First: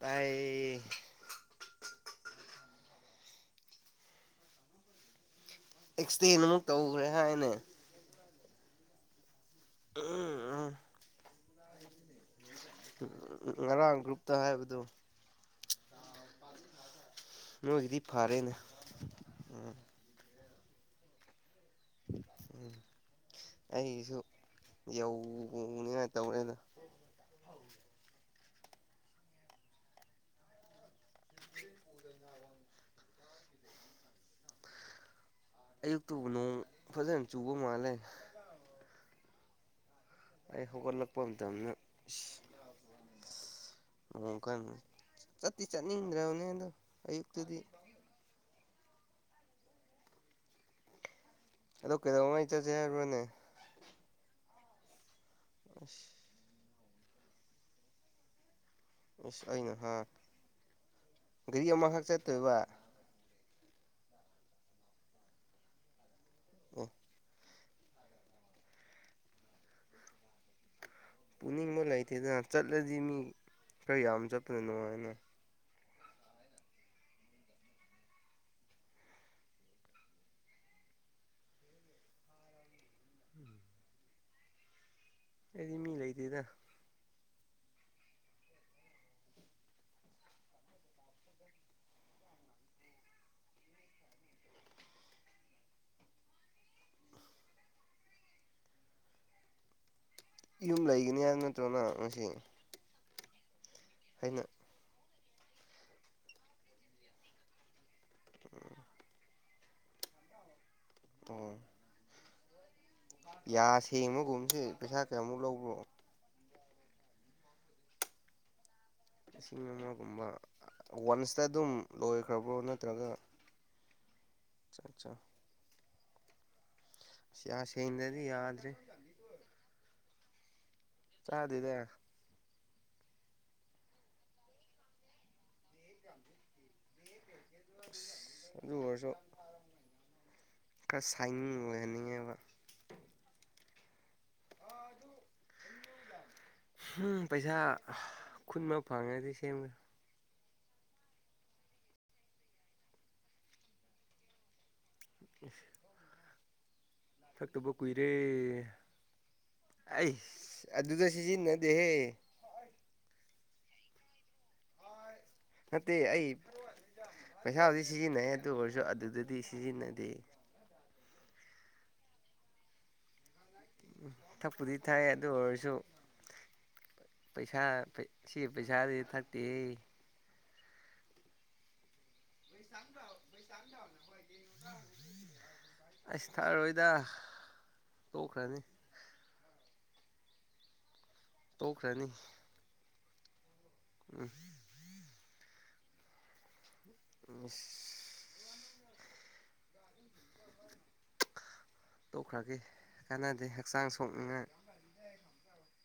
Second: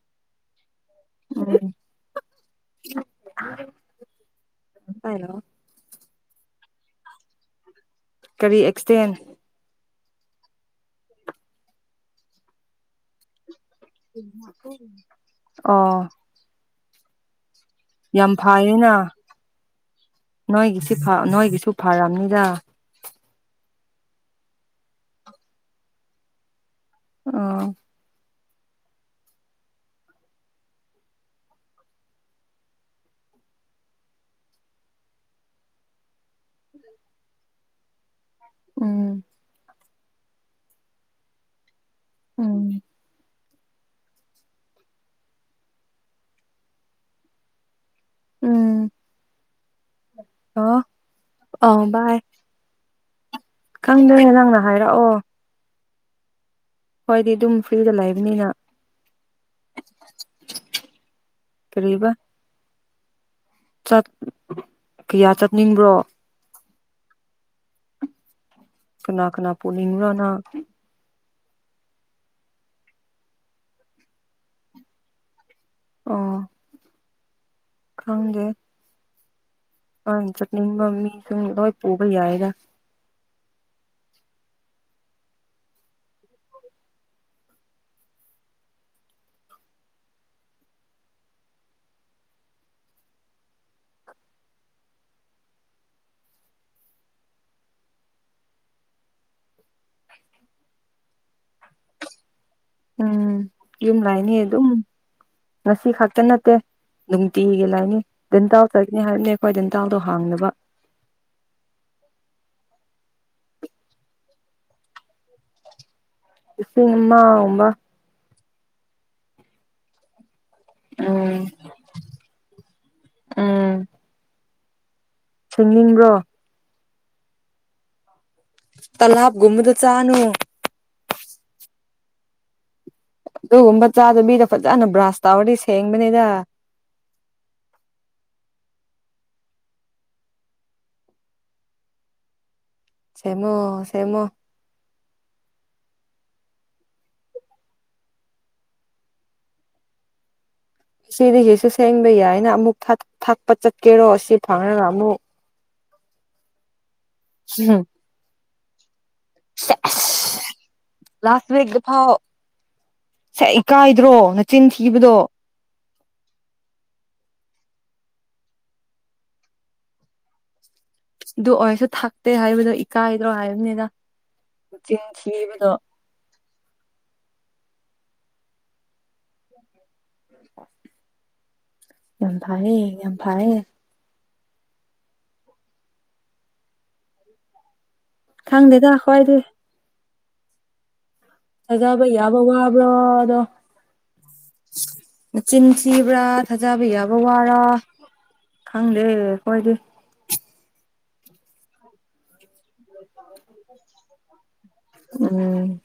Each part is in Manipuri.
ꯇꯥꯏꯌꯦ ꯎꯝ ꯍꯂꯣ ꯑꯦꯛꯁꯇꯦꯟ ꯑꯃꯨꯛ ꯇꯧꯈ꯭ꯔꯦ ꯍꯥꯏꯅꯦ ꯀꯔꯤ ꯑꯦꯛꯁꯗꯦꯟ ꯎꯝ ꯎꯝ ꯑ ꯑꯥ ꯅꯣꯏꯒꯤꯗꯤ ꯐꯔꯦꯅ ꯐꯩꯌꯦꯅ ꯎ ꯅꯣꯏꯒꯤꯁꯤ ꯅꯣꯏꯒꯤꯁꯨ ꯐꯔꯕꯅꯤꯗ ꯑꯩꯁꯨ ꯌꯧꯅꯤꯉꯥꯏ ꯇꯧꯔꯦꯅ ꯑ ꯑꯌꯨꯛꯇꯨꯕꯨ ꯅꯣꯡ ꯐꯖꯅ ꯆꯨꯕ ꯃꯥꯜꯂꯦ ꯎꯝ ꯑꯩ ꯍꯧꯒꯠꯂꯛꯄ ꯃꯇꯝꯗ ꯑ ꯎ ꯀꯩꯅ ꯆꯠꯇꯠꯇꯤ ꯆꯠꯅꯤꯡꯗ꯭ꯔꯕꯅꯦ ꯑꯗꯣ ꯑꯌꯨꯛꯇꯨꯗꯤ ꯎꯝ ꯍ ꯑꯗꯣ ꯀꯩꯗꯧꯕ ꯃꯉ ꯑꯩ ꯆꯠꯁꯦ ꯍꯥꯏꯔ ꯃꯅꯦ ꯈꯪꯗꯣꯏꯅꯦ ꯅꯪꯅ ꯍꯥꯏꯔꯛꯑꯣ ꯑ ꯍꯣꯏꯗꯤ ꯑꯗꯨꯝ ꯐ꯭ꯔꯤꯗ ꯂꯩꯥꯛꯏꯕꯅꯤꯅ ꯏꯁꯁ ꯑꯩꯅꯣ ꯍꯥ ꯒꯥꯔꯤ ꯑꯃꯈꯛ ꯀꯔꯤꯕ ꯆꯠꯇꯣꯏꯕ ꯀꯌꯥ ꯆꯠꯅꯤꯡꯕ꯭ꯔꯣ ꯑ ꯀꯅꯥ ꯀꯅꯥ ꯄꯣꯅꯤꯅꯤ ꯂꯅꯥ ꯄꯨꯅꯤꯡꯕ ꯂꯩꯇꯦꯗꯅ ꯆꯠꯂꯗꯤ ꯃꯤ ꯈꯔ ꯌꯥꯝ ꯆꯠꯄꯗꯅꯣ ꯍꯥꯏꯅ ꯑ ꯈꯪꯒꯦ ꯑ ꯆꯠꯅꯤ ꯃꯃꯤ ꯁꯄꯣꯕ ꯌꯥꯏꯗ ꯑꯩꯗꯤ ꯃꯤ ꯂꯩꯇ‌ꯦꯗ ꯌꯨꯝ ꯂꯩꯒꯅꯤ ꯍꯥꯏꯕ ꯅꯠꯇ꯭ꯔꯣ ꯃꯥ ꯉꯁꯤ ꯎꯝ ꯌꯨꯝ ꯂꯩꯅꯤ ꯑꯩꯅ ꯑꯗꯨꯝ ꯉꯁꯤ ꯈꯛꯇ ꯅꯠꯇꯦ ꯅꯨꯡꯇꯤꯒꯤ ꯂꯩꯅꯤ ꯗꯦꯟꯇ‌ꯦꯜ ꯆꯠꯒꯅꯤ ꯍꯥꯏꯕꯅꯦ ꯑꯩꯈꯣꯏ ꯗꯦꯟꯇ‌ꯦꯜꯗꯣ ꯍꯥꯡꯗꯕ ꯑꯣ ꯌꯥ ꯁꯦꯡꯕ ꯒꯨꯝꯁꯦ ꯄꯩꯁꯥ ꯀꯌꯥꯃꯨꯛ ꯂꯧꯕ꯭ꯔꯣ ꯂꯤꯁꯤꯡ ꯑꯃꯒꯨꯝꯕ ꯂꯤꯁꯤꯡ ꯑꯃꯒꯨꯝꯕ ꯎꯝ ꯋꯥꯟꯁꯇ ꯑꯗꯨꯝ ꯂꯣꯏꯈ꯭ꯔꯕ꯭ꯔꯣ ꯅꯠꯇ꯭ꯔꯒ ꯎꯝ ꯆꯥ ꯆꯥ ꯈꯪꯅꯤꯡꯕ꯭ꯔꯣ [unintelligible] ꯁꯤ ꯌꯥ ꯁꯦꯡꯗꯔꯗꯤ [unintelligible] ꯇꯂꯞ ꯒꯨꯝꯕꯗꯨ ꯆꯥꯅꯨ ꯆꯥꯗꯦꯗ ꯑꯗꯨꯒꯨꯝꯕ ꯆꯥꯗꯕꯤꯗ ꯐꯖꯅ ꯕꯔꯁ ꯇꯧꯔꯗꯤ ꯁꯦꯡꯕꯅꯤꯗ ꯑꯗꯨ ꯑꯣꯏꯔꯁꯨ ꯈꯔ ꯁꯥꯏꯅꯤꯡ ꯑꯣꯏꯍꯟꯅꯤꯡꯉꯦꯕ ꯁꯦꯡꯉꫭ ꯁꯦꯡꯉꫭ ꯍꯨꯝ ꯄꯩꯁꯥ ꯈꯨꯟꯕ ꯐꯪꯉꯒꯗꯤ ꯁꯦꯝꯒ‌ꯦ ꯁꯤꯗꯤꯒꯤꯁꯨ ꯁꯦꯝꯕ ꯌꯥꯏꯅ ꯑꯃꯨꯛ ꯊꯛ ꯊꯛꯄ ꯆꯠꯀꯦꯔꯣ ꯁꯤ ꯐꯪꯔꯒ ꯑꯃꯨꯛ ꯑ [inaudible] ꯊꯛꯇꯕ ꯎꯝ ꯀꯨꯏꯔꯦ ꯁꯦꯁ ꯑꯩꯁ ꯑꯗꯨꯗ ꯁꯤꯖꯤꯟꯅꯗꯦꯍꯦ ꯁꯛ ꯏꯀꯥꯏꯗ꯭ꯔꯣ ꯅꯆꯤꯟ ꯊꯤꯕꯗꯣ ꯅꯠꯇꯦ ꯑꯩ ꯄꯩꯁꯥ ꯍꯧꯖꯤꯛ ꯁꯤꯖꯤꯟꯅꯩ ꯑꯗꯨ ꯑꯣꯏꯔꯁꯨ ꯑꯗꯨꯗꯗꯤ ꯁꯤꯖꯤꯟꯅꯗꯦ ꯑꯗꯨ ꯑꯣꯏꯁꯨ ꯊꯥꯛꯇꯦ ꯍꯥꯏꯕꯗꯣ ꯏꯀꯥꯏꯗ꯭ꯔꯣ ꯍꯥꯏ ꯊꯛꯄꯨꯗꯤ ꯊꯛꯏ ꯑꯗꯨ ꯑꯣꯏꯔꯁꯨ ꯄꯩꯁꯥ ꯁꯤ ꯄꯩꯁꯥꯗꯤ ꯊꯛꯇꯦꯍꯦ ꯌꯥꯝ ꯐꯥꯔ‌ꯦ ꯌꯥꯝ ꯐꯔꯦ ꯑꯩꯁ ꯊꯛꯑꯔꯣꯏꯗ ꯇꯣꯛꯈ꯭ꯔꯅꯤ ꯈꯪꯗꯦꯗ ꯑꯈꫭꯏꯗꯤ ꯇꯣꯛꯈ꯭ꯔꯅꯤ ꯊꯥꯖꯕ ꯌꯥꯕ ꯋꯥꯕ꯭ꯔꯣ ꯑꯗꯣ ꯎꯝ [unintelligible] ꯆꯤꯟ ꯊꯤꯕ꯭ꯔꯥ ꯊꯥꯖꯕ ꯌꯥꯕ ꯋꯥꯔ ꯑꯁ ꯈꯪꯗꯦ ꯑꯈꯣꯏꯗꯤ ꯇꯣꯛꯈ꯭ꯔꯒꯦ ꯀꯥꯟꯅꯗꯦ ꯍꯛꯆꯥꯡ ꯁꯣꯛꯅꯤꯡꯉꯥꯏ ꯎꯝ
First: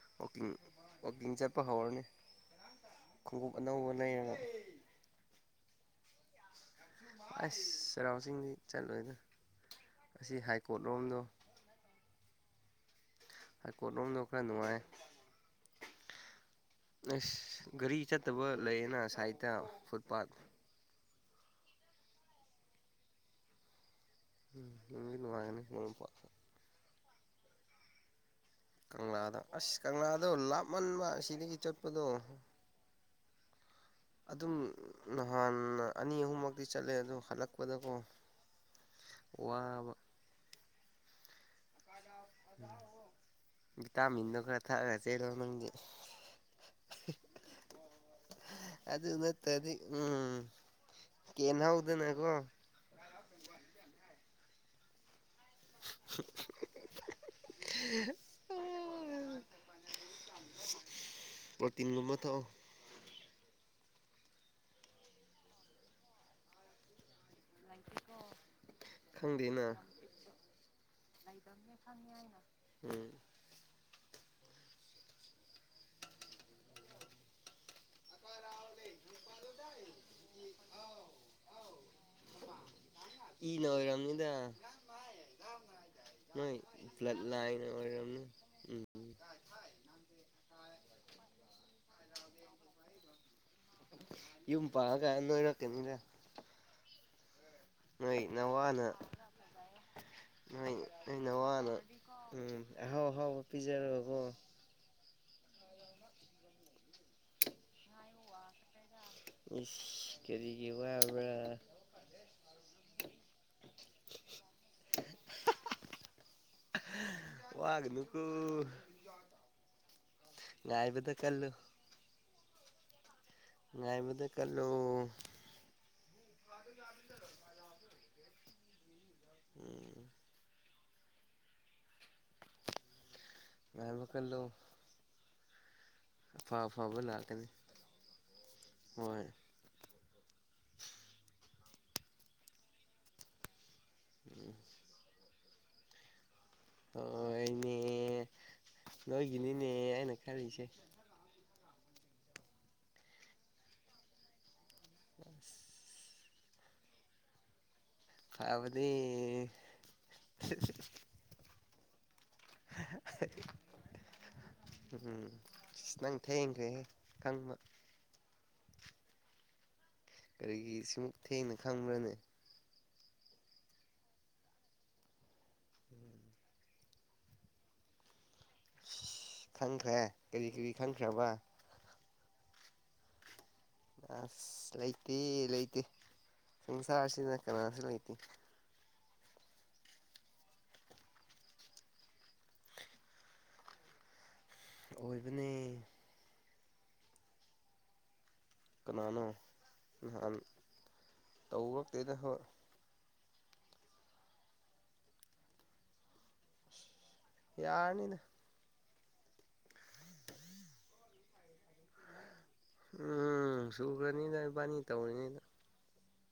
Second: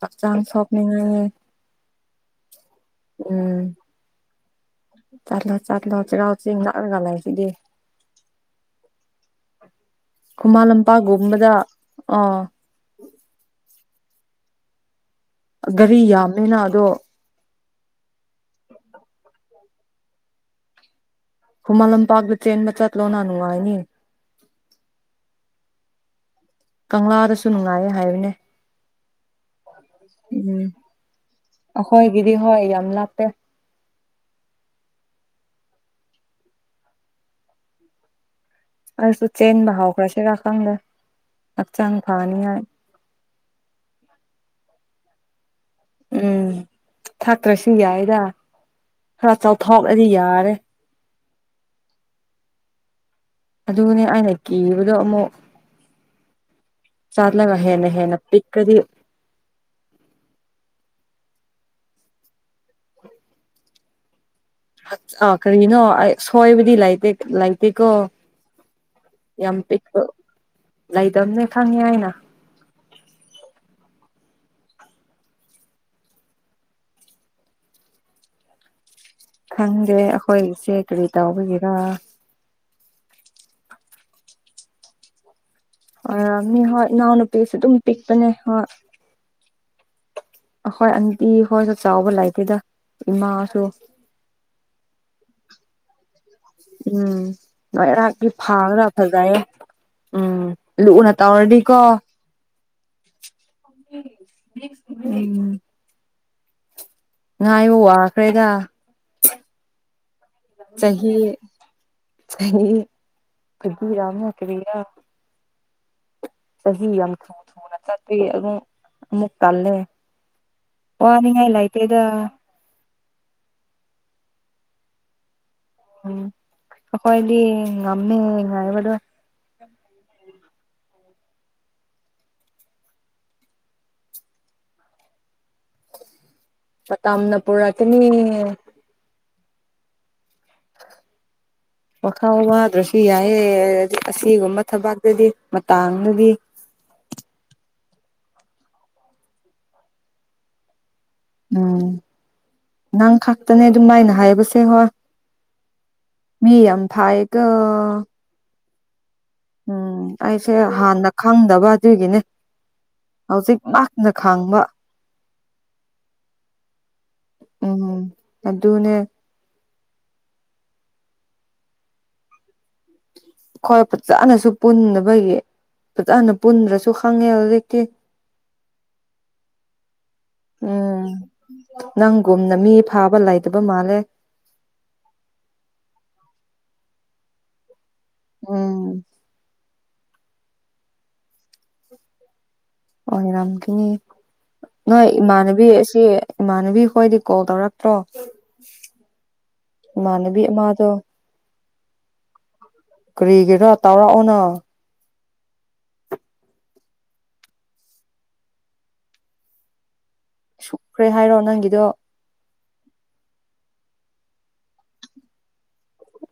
ꯍꯛꯆꯥꯡ ꯋꯥꯀꯤꯡ ꯁꯣꯛꯅꯤꯡꯉꯥꯏ ꯋꯥꯀꯤꯡ ꯆꯠꯄ ꯍꯧꯔꯅꯤ ꯈꯣꯡꯎꯞ ꯎꯝ ꯑꯅꯧꯕ ꯂꯩꯔꯒ ꯆꯠꯂꯣ ꯆꯠꯂꯣ ꯆꯩꯔꯥꯎ ꯆꯤꯡꯗ ꯑꯁ ꯆꯩꯔꯥꯎ ꯆꯤꯡꯗꯤ ꯆꯠꯂꯣꯏꯗ ꯑꯁꯤ ꯍꯥꯏ ꯈꯨꯃꯟ ꯀꯣꯔꯠ ꯂꯝꯄꯥꯛ ꯔꯣꯝꯗꯣ ꯒꯨꯝꯕꯗ ꯑꯥ ꯍꯥꯏ ꯀꯣꯔꯠꯂꯣꯝ ꯅꯥ ꯈꯔ ꯅꯨꯡꯉꯥꯏꯌ‌ꯦ ꯒꯥꯔꯤ ꯌꯥꯝꯃꯦꯅ ꯑꯗꯣ ꯒꯔꯤ ꯆꯠꯇꯕ ꯂꯩꯌꯦꯅ ꯁꯥꯏꯠꯇ ꯐꯨꯠꯄꯥꯥꯠ ꯈꯨꯃꯟ ꯂꯝꯄꯥꯛꯇ ꯆꯦꯟꯕ ꯆꯠꯂꯣꯅ ꯅꯨꯡꯉꯥꯏꯅꯤ ꯎꯝ ꯏ ꯋꯥꯅꯦꯉ ꯄ [unintelligible] ꯀꯪꯂꯥꯗꯁꯨ ꯅꯨꯡꯉꯥꯏꯌꯦ ꯍꯥꯏꯕꯅꯦ ꯀꯪꯂꯥꯗ ꯑꯁ ꯀꯪꯂꯥꯗꯣ ꯎꯝ ꯂꯥꯞꯃꯟꯕ ꯑꯁꯤꯗꯒꯤ ꯆꯠꯄꯗꯣ ꯑꯈꯣꯏꯒꯤꯗꯤ ꯍꯣꯏ ꯌꯥꯝ ꯂꯥꯞꯄꯦ ꯑꯗꯨꯝ ꯅꯍꯥꯟ ꯑꯅꯤ ꯑꯍꯨꯝꯃꯛꯇꯤ ꯆꯠꯂꯦ ꯑꯗꯣ ꯍꯜꯂꯛꯄꯗꯀꯣ ꯑꯁꯨ ꯆꯦꯟꯕ ꯋꯥꯕ ꯍꯧꯈꯔꯁꯤꯔ ꯈꯪꯗꯦ ꯍꯛꯆꯥꯡ ꯐꯅꯤꯉꯥꯏ ꯚꯤꯇꯥꯃꯤꯟꯗꯣ ꯈꯔ ꯊꯛꯑꯒ ꯆꯦꯜꯂꯣ ꯅꯪꯗꯤ ꯎꯝ ꯊꯛꯇ꯭ꯔꯁꯨ ꯌꯥꯏꯗ ꯑꯗꯨ ꯈꯔ ꯅꯠꯇ꯭ꯔꯗꯤ ꯆꯥꯎꯊꯣꯛꯑꯗꯤ ꯎꯝ ꯌꯥꯔꯦ ꯀꯦꯟꯍꯧꯗꯅꯀꯣ ꯑꯗꯨꯅꯦ ꯑꯩꯅ ꯀꯤꯕꯗꯣ ꯑꯃꯨꯛ ꯆꯠꯂꯒ ꯍꯦꯅ ꯍꯦꯅ ꯄꯤꯛ ꯀꯗꯤ ꯄꯔꯣꯇꯤꯟꯒꯨꯝꯕ ꯊꯛꯑꯣ ꯑꯥ ꯀꯔꯤꯒꯤꯅꯣ ꯑꯩ ꯁꯣꯏꯕꯗꯤ ꯂꯩꯇꯦ ꯂꯥꯏꯇꯦꯀꯣ ꯌꯥꯝ ꯈꯪꯗꯦꯅ ꯄꯤꯛꯄ ꯂꯩꯗꯝꯕꯅꯦ ꯈꯪꯉꯦ ꯍꯥꯏꯅ ꯎꯝ ꯈꯪꯗꯦ ꯑꯩꯈꯣꯏꯁꯦ ꯀꯔꯤ ꯇꯥꯎꯕꯤꯒꯔ ꯑꯗ ꯍ ꯃꯤ ꯍꯣꯏ ꯏꯅꯥꯎ ꯅꯨꯄꯤꯁꯦ ꯂꯥꯏꯟ ꯑꯗꯨꯝ ꯑꯣꯏꯔꯝꯅꯤ ꯄꯤꯛꯄꯅꯦ ꯍꯣꯏ ꯎꯝ ꯈꯣꯏ ꯑꯟꯇꯤ ꯍꯣꯏꯁꯨ ꯆꯥꯎꯕ ꯂꯩꯥꯏꯇꯦꯗ ꯏꯃꯥꯁꯨ ꯌ ꯄꯥ ꯀꯩꯅꯦꯅꯤꯗ ꯎꯝ ꯂꯣꯏꯔꯥꯛꯀꯤ ꯐꯥꯡꯒ꯭ꯔ ꯅꯋꯥꯅ ꯐꯖꯩꯌꯦꯦ ꯎꯝ ꯅꯣꯏ ꯂꯨꯅ ꯅꯣꯏ ꯅꯋꯥꯅ ꯇꯧꯔꯗꯤꯀꯣ ꯎꯝ ꯍꯥꯎ ꯍꯥꯎ ꯄꯤꯖꯔꯣ ꯎꯝ ꯉꯥꯏꯕ ꯋꯥꯈ꯭ꯔꯦꯗ ꯏꯁ ꯀꯔꯤꯒꯤ ꯑꯣꯏꯦ ꯐꯗꯤ ꯑꯔꯝ ꯍꯥ ꯀꯔꯤꯥ ꯆꯍꯤ ꯌꯥꯝ ꯊꯨ ꯊꯨꯅ ꯆꯠꯇꯦ ꯋꯥꯒꯅꯨꯀꯣ ꯑꯗꯨ ꯑꯃꯨꯛ ꯀꯜꯂꯦ ꯉꯥꯏꯕꯗ ꯀꯜꯂꯨ ꯋꯥꯅꯤꯡꯉꯥꯏꯂ ꯑꯥꯏꯇ ꯏꯗ ꯉꯥꯏ ꯃꯗꯨ ꯀꯜꯂꯣ ꯎꯝ ꯑꯈꯣꯏꯗꯤ ꯉꯝꯃꯦ ꯉꯕꯗꯨ ꯎꯝ ꯉꯥꯏ ꯃꯈ ꯀꯜꯂꯣ ꯂꯥꯛꯀꯅꯤ ꯀꯝꯅꯄꯨꯔꯇꯅꯤ ꯍꯣꯏ ꯋꯥꯈꯥ ꯋꯥꯗ꯭ꯔꯁꯨ ꯌꯥꯏꯑꯦꯗꯤ ꯑꯁꯤꯒꯨꯝꯕ ꯊꯕꯥꯛꯇꯗꯤ ꯃꯇꯥꯡꯗꯗꯤ ꯍꯣꯏꯅꯦ ꯅꯣꯏꯒꯤꯅꯤꯅꯦ ꯑꯅ ꯈꯜꯂꯤꯁꯦ ꯎꯝ ꯅꯪ ꯈꯛꯇꯅꯦ ꯑꯗꯨꯝ ꯃꯥꯏꯅ ꯍꯥꯏꯕꯁꯦ ꯍꯣꯏ ꯑꯝ ꯃꯤ ꯑꯐꯏꯒ ꯑꯗꯤ ꯎꯝ ꯑꯩꯁꯦ ꯍꯥꯟꯅ ꯈꯪꯗꯕ ꯑꯗꯨꯒꯤꯅꯦ ꯍꯧꯖꯤꯛ ꯃꯍꯥꯛꯅ ꯈꯥꯡꯕ ꯎꯝ ꯅꯪ ꯊꯌꯦꯒꯦ ꯀꯪꯃ ꯑꯗꯅꯦ ꯀꯔꯤꯒꯤ ꯁꯤꯃꯛ ꯊꯦꯡꯅ ꯈꯪꯕ꯭ꯔꯅꯦ ꯈꯣꯏ ꯐꯖꯅꯁꯨ ꯄꯨꯟꯅꯕꯒꯤ ꯐꯖꯅ ꯄꯨꯟꯗ꯭ꯔꯁꯨ ꯈꯪꯉꯦ ꯍꯧꯖꯤꯀꯤ ꯑ ꯈꯪꯈ꯭ꯔꯦ ꯀꯔꯤ ꯀꯔꯤ ꯎꯝ ꯈꯪꯈ꯭ꯔꯕ ꯅꯪꯒꯨꯝꯅ ꯃꯤ ꯐꯥꯕ ꯂꯥꯏ ꯑꯁ ꯂꯇ ꯂꯇ ꯁꯥ ꯂꯩ ꯀꯊ ꯎꯝ ꯑꯣ ꯏꯔꯝ ꯀ ꯅꯣꯏ ꯑꯣꯏꯕꯅꯦ ꯏꯃꯥꯟꯕꯤꯁꯤ ꯏꯃꯥꯟꯅꯕꯤ ꯍꯈꯣꯏꯗꯤ ꯀꯣꯜ ꯇꯧꯔꯛꯇ꯭ꯔꯣ ꯀꯅꯥꯅꯣ ꯃꯥꯅꯕꯤ ꯃꯥꯗꯣ ꯇꯧꯔꯛꯇꯣꯏꯗ ꯍꯣꯏ ꯀꯔꯤꯒꯤꯦꯔꯣ ꯇꯥꯎꯔꯥꯑꯣꯅ ꯌꯥꯅꯤꯅ ꯁꯨꯈ꯭ꯔꯦ ꯍꯥꯏꯔꯣ ꯅꯪꯒꯤꯗꯣ ꯎꯝ ꯁꯨꯈ꯭ꯔꯅꯤꯗ ꯏꯕꯥꯅꯤ ꯇꯧꯔꯤꯉꯩꯗ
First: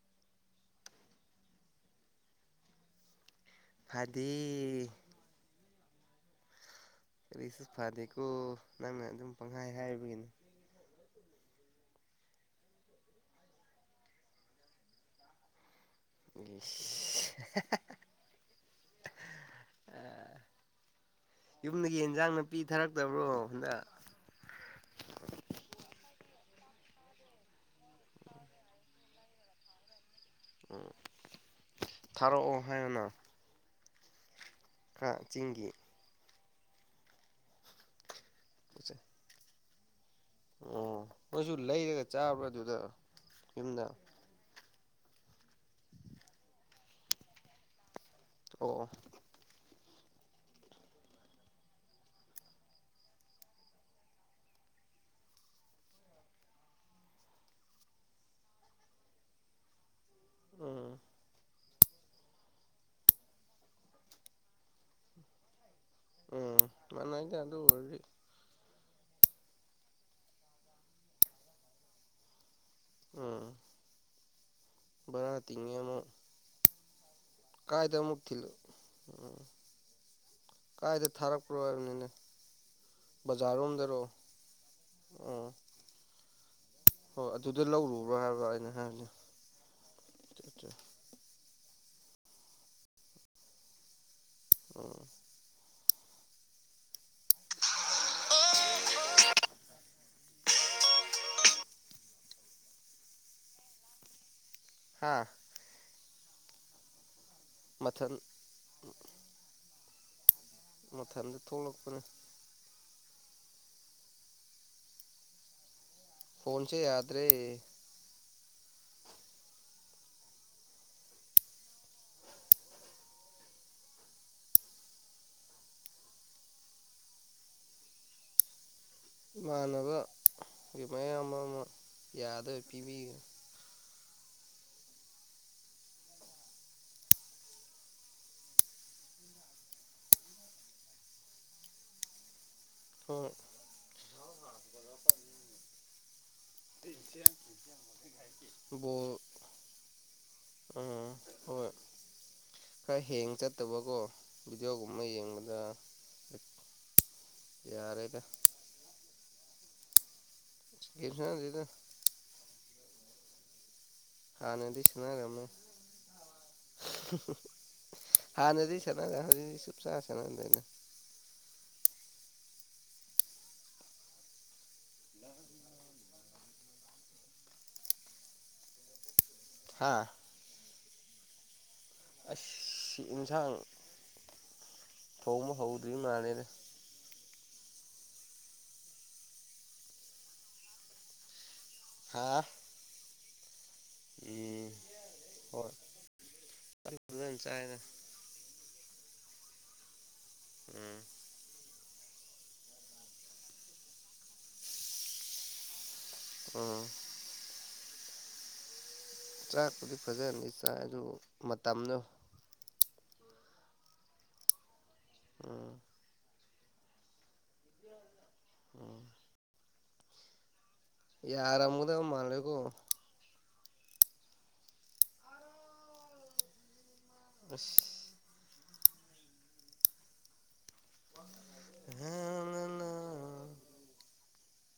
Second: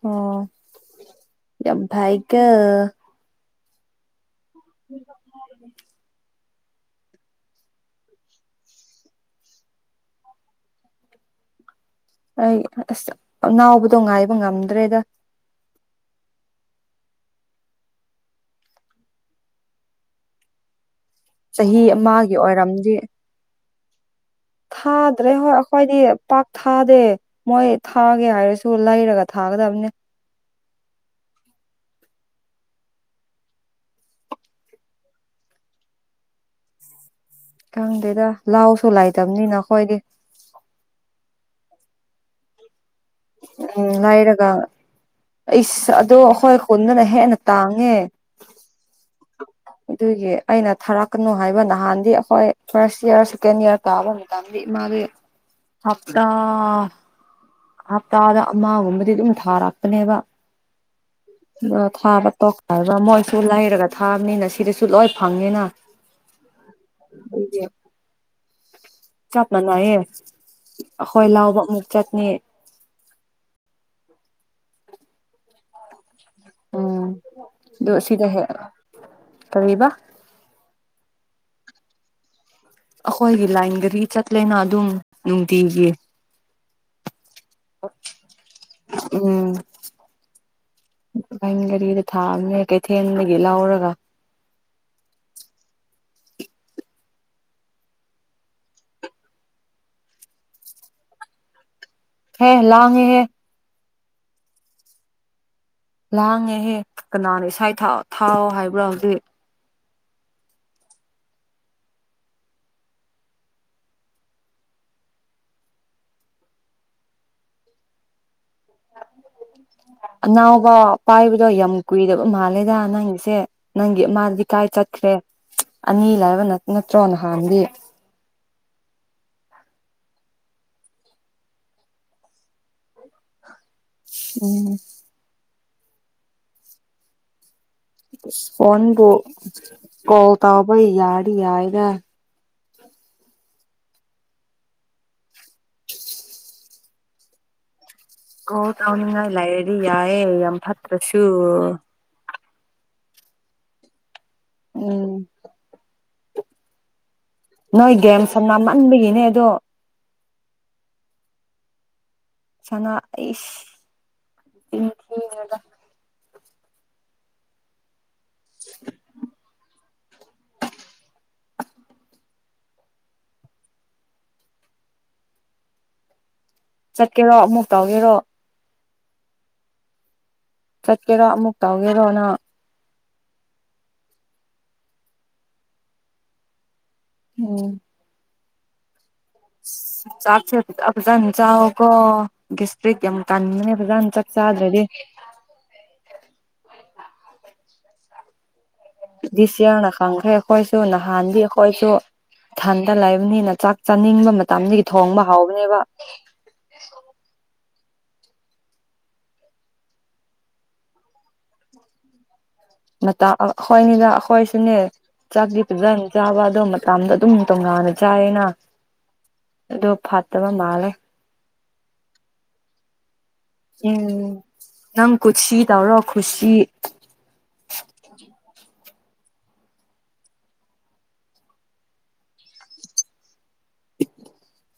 ꯑꯣ ꯌꯥꯝꯚꯏ ꯀꯣ ꯐꯗꯤ ꯁꯨ ꯐꯥꯗꯤꯀꯣ ꯅꯪꯅ ꯑꯗꯨꯝ ꯄꯪꯍꯥꯏ ꯍꯥꯏꯕꯒꯤꯅꯤ ꯑꯩ ꯑꯁ ꯑꯉꯥꯎꯕꯗꯣ ꯉꯥꯏꯕ ꯉꯝꯗ꯭ꯔꯦꯗ [inaudible] ꯑ ꯆꯍꯤ ꯌꯨꯝꯗꯒꯤ ꯑꯦꯟꯖꯥꯡ ꯑꯃꯒꯤ ꯅꯥꯄꯤ ꯑꯣꯏꯔꯝꯗꯤ ꯊꯥꯔꯛꯇꯕ꯭ꯔꯣ ꯍꯟꯗꯛ ꯊꯥꯗ꯭ꯔꯦ ꯍꯣꯏ ꯑꯩꯈꯣꯏꯗꯤ ꯄꯥꯛ ꯊꯥꯗꯦ ꯃꯣꯏ ꯊꯥꯒꯦ ꯍꯥꯏꯔꯁꯨ ꯂꯩꯔꯒ ꯊꯥ ꯊꯥꯒꯗꯕꯅꯦ ꯊꯥꯔꯛꯑꯣ ꯍꯥꯏꯔꯅ ꯈꯔ ꯆꯤꯡꯒꯤ ꯈꯪꯗꯦꯗ ꯂꯥꯎꯁꯨ ꯂꯥꯏꯇꯕꯅꯤꯅ ꯈꯣꯏꯗꯤ ꯑꯣ ꯅꯣꯏꯁꯨ ꯂꯩꯔꯒ ꯆꯥꯕ꯭ꯔꯥ ꯑꯗꯨꯗ ꯌꯨꯝꯗ ꯎꯝ ꯂꯩꯔꯒ ꯑꯩꯁ ꯑꯗꯣ ꯑꯩꯈꯣꯏ ꯈꯨꯟꯗꯅ ꯍꯦꯟꯅ ꯇꯥꯡꯉꯦ ꯑꯣ ꯑꯣ ꯑꯗꯨꯒꯤ ꯑꯩꯅ ꯊꯥꯔꯛꯀꯅꯨ ꯍꯥꯏꯕ ꯅꯍꯥꯟꯗꯤ ꯑꯩꯈꯣꯏ ꯐꯥꯔꯁ ꯏꯌꯥꯔ ꯁꯦꯀꯦꯟ ꯏꯌꯥꯔ ꯀꯥꯕ ꯃꯗꯤ ꯃꯥꯗꯤ ꯍꯥꯞꯇꯥ ꯍꯞꯇꯥꯗ ꯑꯃꯒꯨꯝꯕꯗꯤ ꯑꯗꯨꯝ ꯊꯥꯔꯛꯄꯅꯦꯕ ꯎꯝ ꯑꯗ ꯊꯥꯕ ꯇꯣꯛꯕ ꯃꯣꯏꯁꯨ ꯂꯩꯔꯒ ꯊꯥꯕꯅꯤꯅ ꯁꯤꯗꯁꯨ ꯂꯣꯏ ꯐꯪꯉꯦꯅ ꯎꯝ ꯃꯥꯟꯅꯩꯗ ꯑꯗꯨ ꯑꯗꯨꯒꯤ ꯑꯣꯏꯔꯗꯤ ꯆꯞ ꯃꯥꯟꯅꯩꯌꯦ ꯑꯈꯣꯏ ꯂꯧꯕ ꯑꯃꯨꯛ ꯆꯠꯅꯤ ꯚꯥꯔꯥ ꯇꯤꯡꯉꯦ ꯑꯃꯨꯛ ꯎꯝ ꯑꯗꯨ ꯀꯥꯏꯗ ꯑꯃꯨꯛ ꯑꯁꯤꯗ ꯊꯤꯂꯨ ꯍꯦꯛ ꯀꯔꯤꯕ ꯀꯥꯏꯗ ꯊꯔꯛ ꯑꯩꯈꯣꯏꯒꯤ ꯂꯥꯏꯟ ꯕꯖꯥꯔꯔꯣꯝꯗꯔꯣ ꯒꯔꯤ ꯆꯠꯂꯦꯅ ꯑꯗꯨꯝ ꯑꯣ ꯅꯨꯡꯇꯤꯒꯤ ꯍꯣꯏ ꯑꯗꯨꯗ ꯂꯧꯔꯨꯕ꯭ꯔꯥ ꯍꯥꯏꯕ꯭ꯔꯥ ꯑꯩꯅ ꯍꯥꯏꯕꯅꯦ ꯥꯂꯥꯏꯟ ꯒꯥꯔꯤꯗ ꯊꯥꯝꯅꯦ ꯀꯩꯊꯦꯜꯗꯒꯤ ꯂꯧꯔꯒ ꯍꯦ ꯂꯥꯡꯉꯦ ꯍꯦ ꯍꯥꯥ ꯂꯥꯡꯉꯦꯍꯦ ꯀꯅꯥꯅ ꯏꯁꯥꯏ ꯃꯊꯟ ꯊꯥꯎꯑꯣ ꯍꯥꯏꯕ꯭ꯔꯥ ꯍꯧꯖꯤꯛ ꯃꯊꯟꯗ ꯊꯣꯛꯂꯛꯄꯅꯦ ꯐꯣꯟꯁꯦ ꯌꯥꯗ꯭ꯔꯦ [inaudible] [inaudible] ꯑꯉꯥꯎꯕ ꯄꯥꯏꯕꯗꯣ ꯌꯥꯝ ꯀꯨꯏꯔꯕ ꯃꯥꯜꯂꯦꯗ ꯅꯪꯒꯤꯁꯦ ꯅꯪꯒꯤ ꯑꯃꯗꯤ ꯀꯥꯏ ꯆꯠꯈ꯭ꯔꯦ ꯑꯅꯤ ꯂꯥꯏꯕ ꯅꯠ ꯅꯠꯇ꯭ꯔꯣ ꯅꯍꯥꯟꯗꯤ [inaudible] ꯏꯃꯥꯟꯅꯕꯒꯤ ꯃꯌꯥꯝ ꯑꯃ ꯌꯥꯗꯕ ꯄꯤꯕꯤꯌꯨ ꯎꯝ ꯐꯣꯟ ꯗꯣ ꯀꯣꯜ ꯇꯕꯩ ꯌꯥꯔꯗꯤ ꯌꯥꯏꯗ ꯎꯝ [inaudible] ꯀꯣꯜ ꯕꯣꯜ ꯇꯧꯅꯤꯡꯉꯥꯏꯀ ꯂꯩꯔꯗꯤ ꯌꯥꯌꯦ ꯌꯥꯝ ꯑꯥ ꯐꯇꯁꯨꯨ ꯍꯣꯏ ꯈꯔ ꯍꯦꯡ ꯆꯠꯇꯕꯀꯣ ꯚꯤꯗꯤꯑꯣꯒꯨꯝꯕ ꯎꯝ ꯌꯦꯡꯕꯗ ꯅꯣꯏ ꯌꯥꯔꯦꯗ ꯒꯦꯝ ꯁꯝꯅꯝꯃꯟꯕꯒꯤꯅꯦ ꯑꯗꯣ ꯒꯦꯝ ꯁꯥꯟꯅꯗꯦꯗ ꯁꯅ ꯑꯩꯁ ꯍꯥꯟꯅꯗꯤ ꯆꯤꯟ ꯁꯥꯟꯅꯔꯝ ꯃꯦ ꯊꯤꯅꯨꯗ ꯍꯥꯟꯅꯗꯤ ꯁꯥꯟꯅꯔꯦ ꯍꯧꯖꯤꯛꯇꯤ ꯆꯨꯞ ꯆꯥꯞ ꯁꯥꯟꯅꯗ꯭ꯔꯦꯗ ꯆꯠꯀꯦꯔꯣ ꯑꯃꯨꯛ ꯇꯧꯒꯦꯔꯣ ꯍꯥꯥ ꯆꯠꯀꯦꯔꯣ ꯑꯃꯨꯛ ꯇꯧꯒꯦꯔꯣꯅ ꯁꯤ ꯌꯦꯟꯁꯥꯡ ꯊꯣꯡꯕ ꯍꯧꯗ꯭ꯔꯤ ꯃꯥꯂꯦꯗꯥ ꯑꯣ ꯆꯥꯛꯁ ꯆ ꯐꯖꯥꯅꯤ ꯆꯥꯛ ꯀꯣ ꯍꯥ ꯦꯁꯇꯔꯤ ꯌꯥꯝ ꯀꯥꯟꯅꯦ ꯐꯖꯅ ꯆꯠ ꯆꯗ꯭ꯔꯗꯤ ꯑꯗꯨꯗꯝ ꯆꯗ ꯁꯤꯌꯥꯅꯅꯥ ꯈꯪꯈ꯭ꯔꯥꯏꯦ ꯈꯣꯏꯁꯨ ꯎꯝ ꯅꯅꯥ ꯍꯥꯟꯗꯤꯈꯣꯏꯁꯨ ꯊꯟꯗ ꯂꯩꯕꯅꯤꯅ ꯆꯥꯛ ꯆꯥꯅꯤꯡꯕ ꯃꯇꯝꯗꯒꯤ ꯊꯣꯡꯕ ꯍꯥꯎꯕꯅꯦꯕ ꯎꯝ ꯆꯥꯛꯄꯨꯗꯤ ꯐꯖꯍꯅꯤ ꯆꯥꯛ ꯑꯗꯨ ꯃꯇꯝꯗꯣ ꯃꯇ ꯑꯩꯈꯣꯏꯅꯤꯗ ꯑꯩꯈꯣꯏꯁꯨꯅꯦ ꯆꯥꯛꯗꯤ ꯎꯝ ꯐꯖꯅ ꯆꯥꯕ ꯑꯗꯣ ꯃꯇꯗ ꯑꯗꯨꯝ ꯇꯣꯉꯥꯟꯅ ꯆꯥꯏꯌꯦꯅ ꯑꯗꯨꯣ ꯐꯠꯇꯕ ꯃꯥꯜꯂꯦ ꯌꯥꯔꯃꯨꯗ ꯃꯥꯅꯂꯦꯀꯣ ꯎꯝ ꯅꯪ ꯈꯁꯤ ꯇꯧ꯭ꯔꯣ ꯈꯨꯁꯤꯤ ꯑꯁ ꯑꯅ [inaudible]